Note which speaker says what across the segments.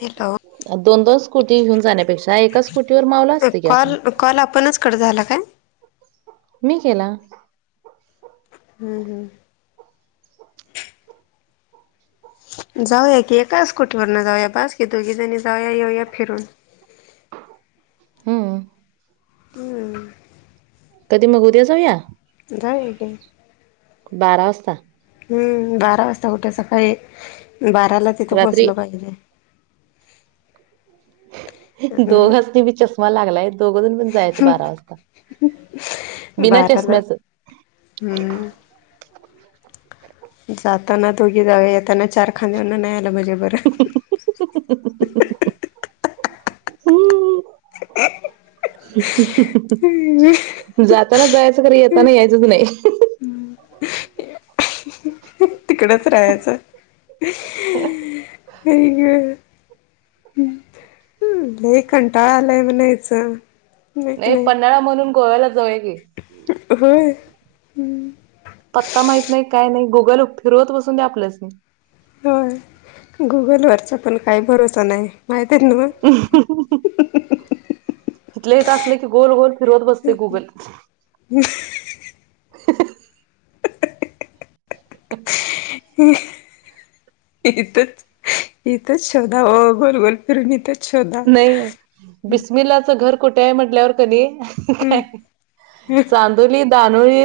Speaker 1: Hello
Speaker 2: दोन दोन scooty घेऊन जाण्यापेक्षा, एका स्कुटीवर मावला असते की आपण.
Speaker 1: कॉल कॉल आपणच कट झाला काय?
Speaker 2: मी केला.
Speaker 1: हम् हम्. जाऊया की एकाच कुटीवरन जाऊया, बस की दोघी जणी जाऊया येऊया फिरून
Speaker 2: हम्म.
Speaker 1: हम्.
Speaker 2: कधी मग जाऊया?
Speaker 1: जायक [unintelligible]
Speaker 2: बारा वाजता?
Speaker 1: हम्म, बारा वाजता उठ सकाळी बाराला तिथे पोहचलो पाहिजे.
Speaker 2: दोघजनी मी चष्मा लागलाय दोघजून पण जायच बारा वाजता. बिना चष्म्याचं
Speaker 1: हम्म. जाताना दोघी जावे येताना चार खांदेना नाही आलं म्हजे बरं.
Speaker 2: हम
Speaker 1: ह
Speaker 2: जाताना जायचं करी येताना यायचंच नाही.
Speaker 1: तिकडच राहायचं ह ग. ह् ल कंटाळ आलाय म्हणायचं.
Speaker 2: नाही पन्हाळा म्हणून गोव्याला जाऊ की.
Speaker 1: होय.
Speaker 2: पत्ता माहत नाही काय नाही गुगल फिरवत बसून द्या आपलंच नाही.
Speaker 1: होय गुगलवरच पण काही बरोसं नाही माहिती.
Speaker 2: इथलंही तर असलं की गोल गोल फिरवत बसते गुगल.
Speaker 1: हम्.
Speaker 2: ह.
Speaker 1: ह. इथच इथेच शोधा हो गोल गोल फिरून इथेच शोधा.
Speaker 2: नाही बिस्मिलाच घर कुठे आहे म्हटल्यावर कनी
Speaker 1: हम्म
Speaker 2: काय. चांदोली ानोळी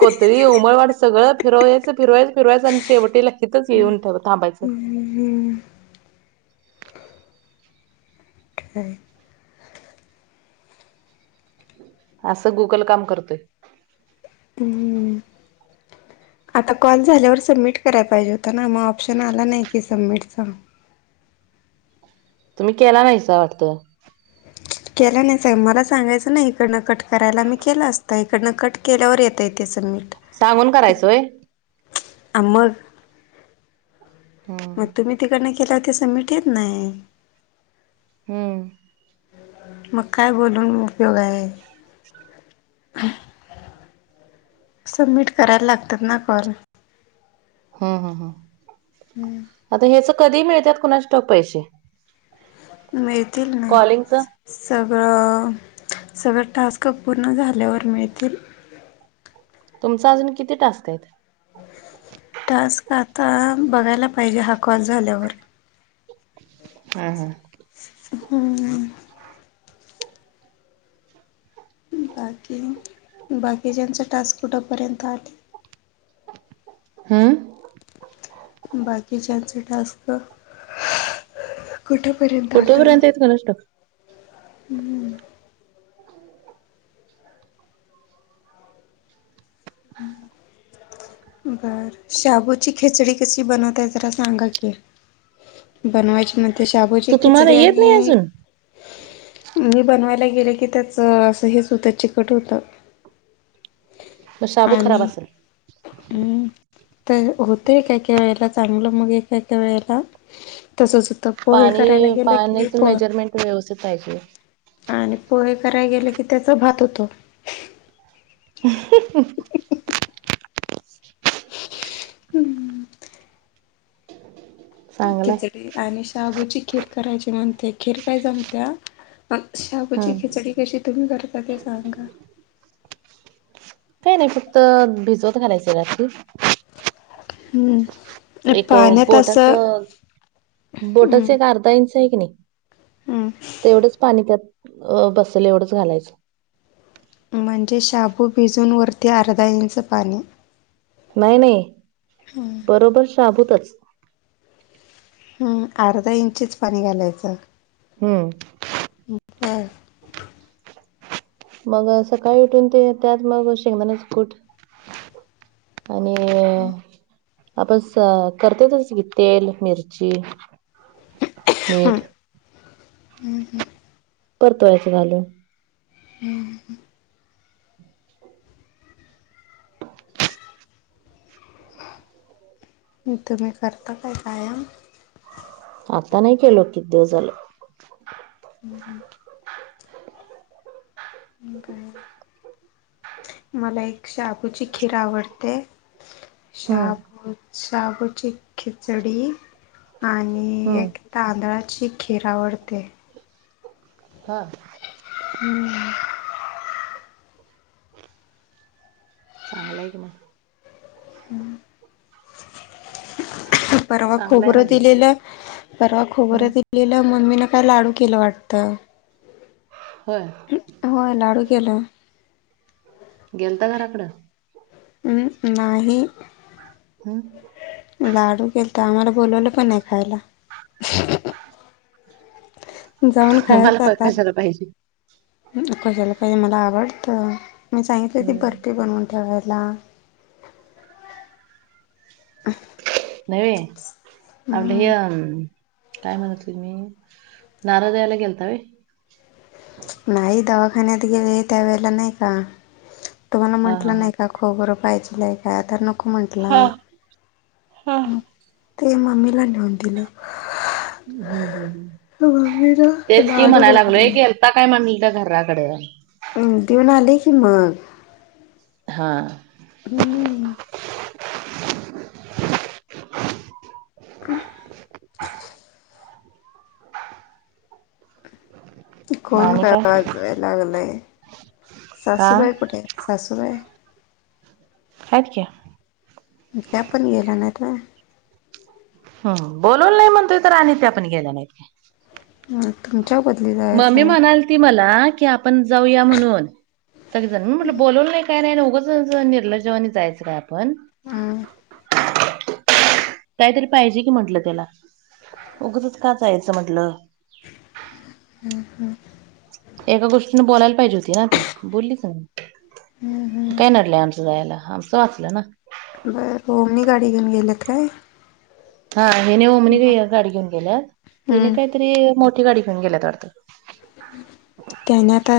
Speaker 2: को. तरी उमळवाड सगळं फिरवायच फिरयं फिरवायचं आणि शेवटी ल कीितच येऊन ठे थांबायचं.
Speaker 1: ह्.
Speaker 2: असं गुगल काम करतोय.
Speaker 1: आता कॉल झाल्यावर सबमिट करायला पाहिजेत. ता ना मग ऑप्शन आला नाही कि सबमिट.
Speaker 2: तुम्ही केला नाहीसा वाटतं.
Speaker 1: केला नाही सा मला सांगायचं ना इकडनं कट करायला मी केलं असतं इकडनं कट. केल्यावर येत येते सबमिट.
Speaker 2: सांगून करायचोय.
Speaker 1: आमग.
Speaker 2: हा.
Speaker 1: मग तुम्ही तिकडनं केलं ते सबमिट येत नाही.
Speaker 2: हम्म.
Speaker 1: मग काय बोलून उपयोग आहे. सबमिट करायला लागतात ना कॉल.
Speaker 2: हा हा हा.
Speaker 1: हम्म.
Speaker 2: आता हेच कधी मिळतात कुणाचे टोक पैसे.
Speaker 1: मिळतील.
Speaker 2: कॉलिंगच.
Speaker 1: सगळं सगळं टास्क पूर्ण झाल्यावर मिळतील.
Speaker 2: तुमचं अजून किती टासतय.
Speaker 1: टास्क आता बघायला पाहिजे हा कॉल झाल्यावर.
Speaker 2: हम हा.
Speaker 1: हम. बाकी बाकी ज्यांचा टास् कुठापर्यंत आ.
Speaker 2: हम्म,
Speaker 1: बाकीच्याचे टास्क? कुठंपर्यंत आलं?
Speaker 2: कुणाष्टाऊक
Speaker 1: हम्म, बर, शाबूची खिचडी कशी बनवताय जरा सांगा की? बनवायची म शाबूची
Speaker 2: तू तुम्हाला
Speaker 1: खिचडी
Speaker 2: येत नाही
Speaker 1: आणि.
Speaker 2: अजून
Speaker 1: मी बनवायला गेले की त्याच असं हेच हुतय, चिकट होतय.
Speaker 2: म शाबु खराब
Speaker 1: आणि
Speaker 2: असंल.
Speaker 1: हम्म, तर होतय काय काय वेळेला चांगलं, मग काय का वेळेला. तसंच होत,
Speaker 2: पाणी पाण्याच मेजरमेंट व्यवस्थित पाहिजे.
Speaker 1: आणि पोहे करायला गेले की त्याचा भात होतो.
Speaker 2: ह.
Speaker 1: हम्म.
Speaker 2: चांगलंय
Speaker 1: खिचडी आणि शाबूची खीर करायची म्हणते खीर काय जमत्या. शाबूची
Speaker 2: हम्म
Speaker 1: खिचडी कशी तुम्ही करता ते सांगा.
Speaker 2: काय नाही फक्त, भिजवत घालायचंय रात्री.
Speaker 1: हम्म
Speaker 2: एक
Speaker 1: पाण्यात
Speaker 2: बोटाच.
Speaker 1: असं हम्म
Speaker 2: बोटाच एक अर्धा इंच आहे की नाही,
Speaker 1: हम्म
Speaker 2: तेवढंच पाणी त्यात अ बसल एवढंच घालायचं.
Speaker 1: म्हणजे, शाबू भिजून वरती अर्धा इंच पाणी.
Speaker 2: नाही, नाही बरोबर शाभूतच.
Speaker 1: अर्धा इंचीच पाणी घालायचं.
Speaker 2: हम्म,
Speaker 1: होय,
Speaker 2: मग सकाळी उठून ते त्यात मग शेंगदानाच कुठ. आणि, आपण करते तसच की तेल, मिरची,
Speaker 1: ह,
Speaker 2: मीठ
Speaker 1: ह, ह.
Speaker 2: परतवायचं घालून.
Speaker 1: हम्म, तुम्ही करता काय कायम?
Speaker 2: आता नाही केलं, किती दिवस झालं.
Speaker 1: हम्, हम, काय? मला एक शाबूची खीर आवडते.
Speaker 2: हम्म
Speaker 1: शाबु, शाबूची खिचडी आणि
Speaker 2: हम्म
Speaker 1: एक. तांदळाची खीर आवडते.
Speaker 2: हां,
Speaker 1: हम्म,
Speaker 2: चांगलंय की.
Speaker 1: परवा
Speaker 2: चांगलाय
Speaker 1: खोबरं
Speaker 2: म्हटलं
Speaker 1: दिलेलं, परवा खोबरं
Speaker 2: हम्म
Speaker 1: दिलेलं मग मी ना काय लाडू केलं वाटतं.
Speaker 2: होय.
Speaker 1: होय, लाडू केलं.
Speaker 2: गेलता घराकडं?
Speaker 1: हम्, नाही.
Speaker 2: हम,
Speaker 1: लाडू केलतं, आमाला बोलवल पण नाही खायला. जाऊन
Speaker 2: मला
Speaker 1: खायाच
Speaker 2: प
Speaker 1: आता.
Speaker 2: कशाला पाहिजे
Speaker 1: कशाला पाहिजे मला आवडत, मी सांगितलं ती
Speaker 2: हम्म.
Speaker 1: बर्फी बनवून. ठेवायला.
Speaker 2: नै बाई, आपलं हे.
Speaker 1: हम्म
Speaker 2: काय म्हणत त् नारदला गेलतावे.
Speaker 1: नाही दवाखान्यात गेले त्यावेेळेला नाही का तुम्हाला
Speaker 2: हा हा
Speaker 1: म्हटलं
Speaker 2: हा
Speaker 1: नाही का? खोबरं पाहिजेल आहे काय तर नको म्हटला.
Speaker 2: हा हम्म,
Speaker 1: ते मम्मीला नेऊन दिलो
Speaker 2: ह तेच कि
Speaker 1: लाडू
Speaker 2: म्हणायला लागलोय
Speaker 1: बनवला.
Speaker 2: कि गेलता काय म्हणल का घराकडे
Speaker 1: देऊन आले की मग
Speaker 2: हां
Speaker 1: हम्म ह [unintelligible] [inaudible] क
Speaker 2: मग
Speaker 1: कोण
Speaker 2: आणि
Speaker 1: काय वाजवाय लागलंय
Speaker 2: हा
Speaker 1: सासूबाई कुठे आहेत सासूबाई?
Speaker 2: हायत की
Speaker 1: त्या पण गेल्या नाहीत होय?
Speaker 2: हम, बोलवल नाही म्हणतोय तर आणि त्यापण गेल्या नाहीत काय
Speaker 1: हम तुमच्या बदली झा
Speaker 2: मम्मी म्हणालती मला की पण जाऊया म्हणून सगलीजण मी म्हणल बोलवल नाही काय नाही निर्लजवानी जायचं काय आपण?
Speaker 1: हमम
Speaker 2: कायतरी पाहिजे की म्हटलं त्याला उगचच का जायचं म्हटलं.
Speaker 1: हम् हम्
Speaker 2: एका गोष्टीने बोलायला पाहिजे होती ना ती बोललीच नाही.
Speaker 1: हम्म
Speaker 2: काय
Speaker 1: हम्म
Speaker 2: नडलंय आमचं जायला आमचं वाचलं ना
Speaker 1: बर ओमनी गाडी घेऊन गेल्यात काय?
Speaker 2: हा हिने ओमनी गाडी घेऊन गेल्यात तेनी
Speaker 1: हम्म
Speaker 2: काहीतरी मोठी गाडी घेऊन गेल्यात वाटत
Speaker 1: त्यानी आता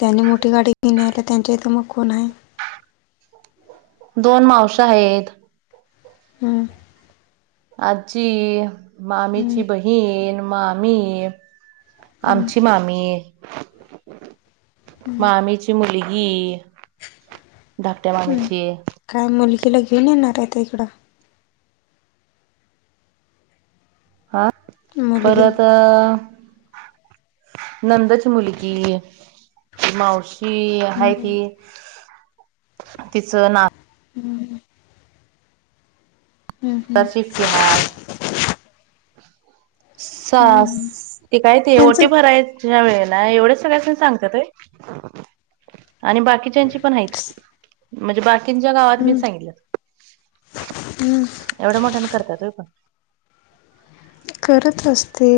Speaker 1: त्यांनी मोठी गाडी घेवून गेल्यात त्यांच्या इथे मग कोण आहे?
Speaker 2: दोन मावश्या आहेत
Speaker 1: हां
Speaker 2: आजी
Speaker 1: हम्म,
Speaker 2: मामीची बहीण मामी.
Speaker 1: हम्म,
Speaker 2: आमची मामी मामीची. ची मुलगी धाकट्या
Speaker 1: हम्म.
Speaker 2: मामीची.
Speaker 1: काय मुलगीला घेऊन येणार आहेत काय इकडं?
Speaker 2: हा
Speaker 1: मुलगीला
Speaker 2: परत नंदची मुलगी मावशी आहे
Speaker 1: हम्म,
Speaker 2: ती. तिचं ना
Speaker 1: हम्म [inaudible] हम्म,
Speaker 2: त
Speaker 1: हम्म.
Speaker 2: ची एकटी हाय सास ते काय ते ओटी
Speaker 1: त्यांचं
Speaker 2: भराय ह्या वेळेला एवढ्या सगळ्यासणी सांगत्यात होय आणि बाकीच्याची पण आहेत म्हणजे बाकींच्या गावात मी सांगितलं
Speaker 1: हम्
Speaker 2: एवढ मोठ्याण करत्यात होय पण
Speaker 1: करत असते.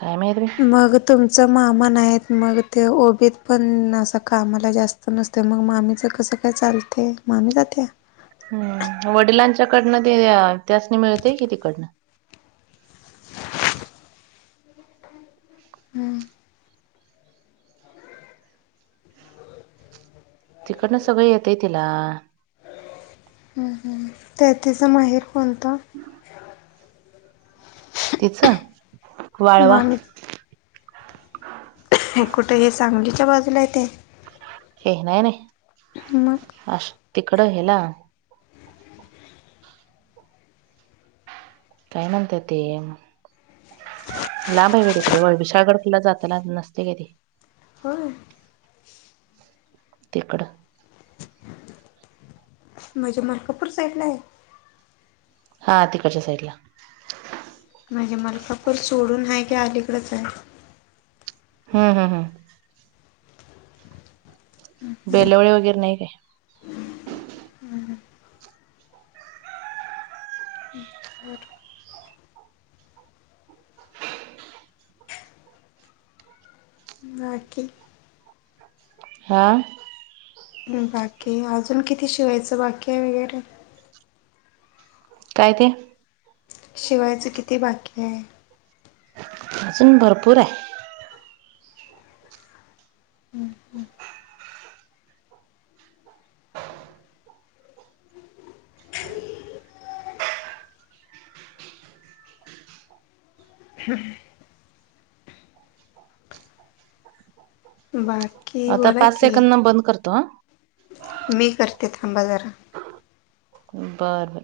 Speaker 2: काय माहित बाई
Speaker 1: मगत तुमच मामा नाही आहेत मग ते ओबीत पण असं कामाला जास्त नसत तर मग मामीच कसं काय चालतय मामी जात्या?
Speaker 2: हम् वडिलांच्याकडनं ते त्यासनी मिळतय कि तिकडनं.
Speaker 1: हम्म
Speaker 2: तिकडनं सगळं येतेय तिला
Speaker 1: हम हम त्या तिचां माहेर कोणतं?
Speaker 2: तिच वाळवा.
Speaker 1: मामी हे कुठं हे सांगलीच्या बाजूला येतय?
Speaker 2: हे नाही नाही.
Speaker 1: मग
Speaker 2: [unintelligible] तिकडं हेला. काय म्हणतात ते? लांब आहे तिकडं विशाळगड जाताना नसतय काय ते?
Speaker 1: होय.
Speaker 2: तिकड.
Speaker 1: म्हणजे, मलकापूर साईड ला आहे?
Speaker 2: हा तिकडच्या साईड ला.
Speaker 1: म्हणजे मलकापर सोडून आहे, का अलीकडचं आहे?
Speaker 2: ह ह ह. बेलवळे वगैरे नाही, काय?
Speaker 1: बाकी
Speaker 2: हा.
Speaker 1: बाकी अजून किती शिवायचं बाकी आहे, वगैर?
Speaker 2: काय ते?
Speaker 1: शिवायचं किती, बाकी आहे?
Speaker 2: अजून भरपूर आहे.
Speaker 1: हम हम्म. हअ् [unintelligible]
Speaker 2: आता पाच
Speaker 1: की
Speaker 2: सेकंद न बंद करतो, हा.
Speaker 1: मी करते, थांबा जरा.
Speaker 2: बरं बरं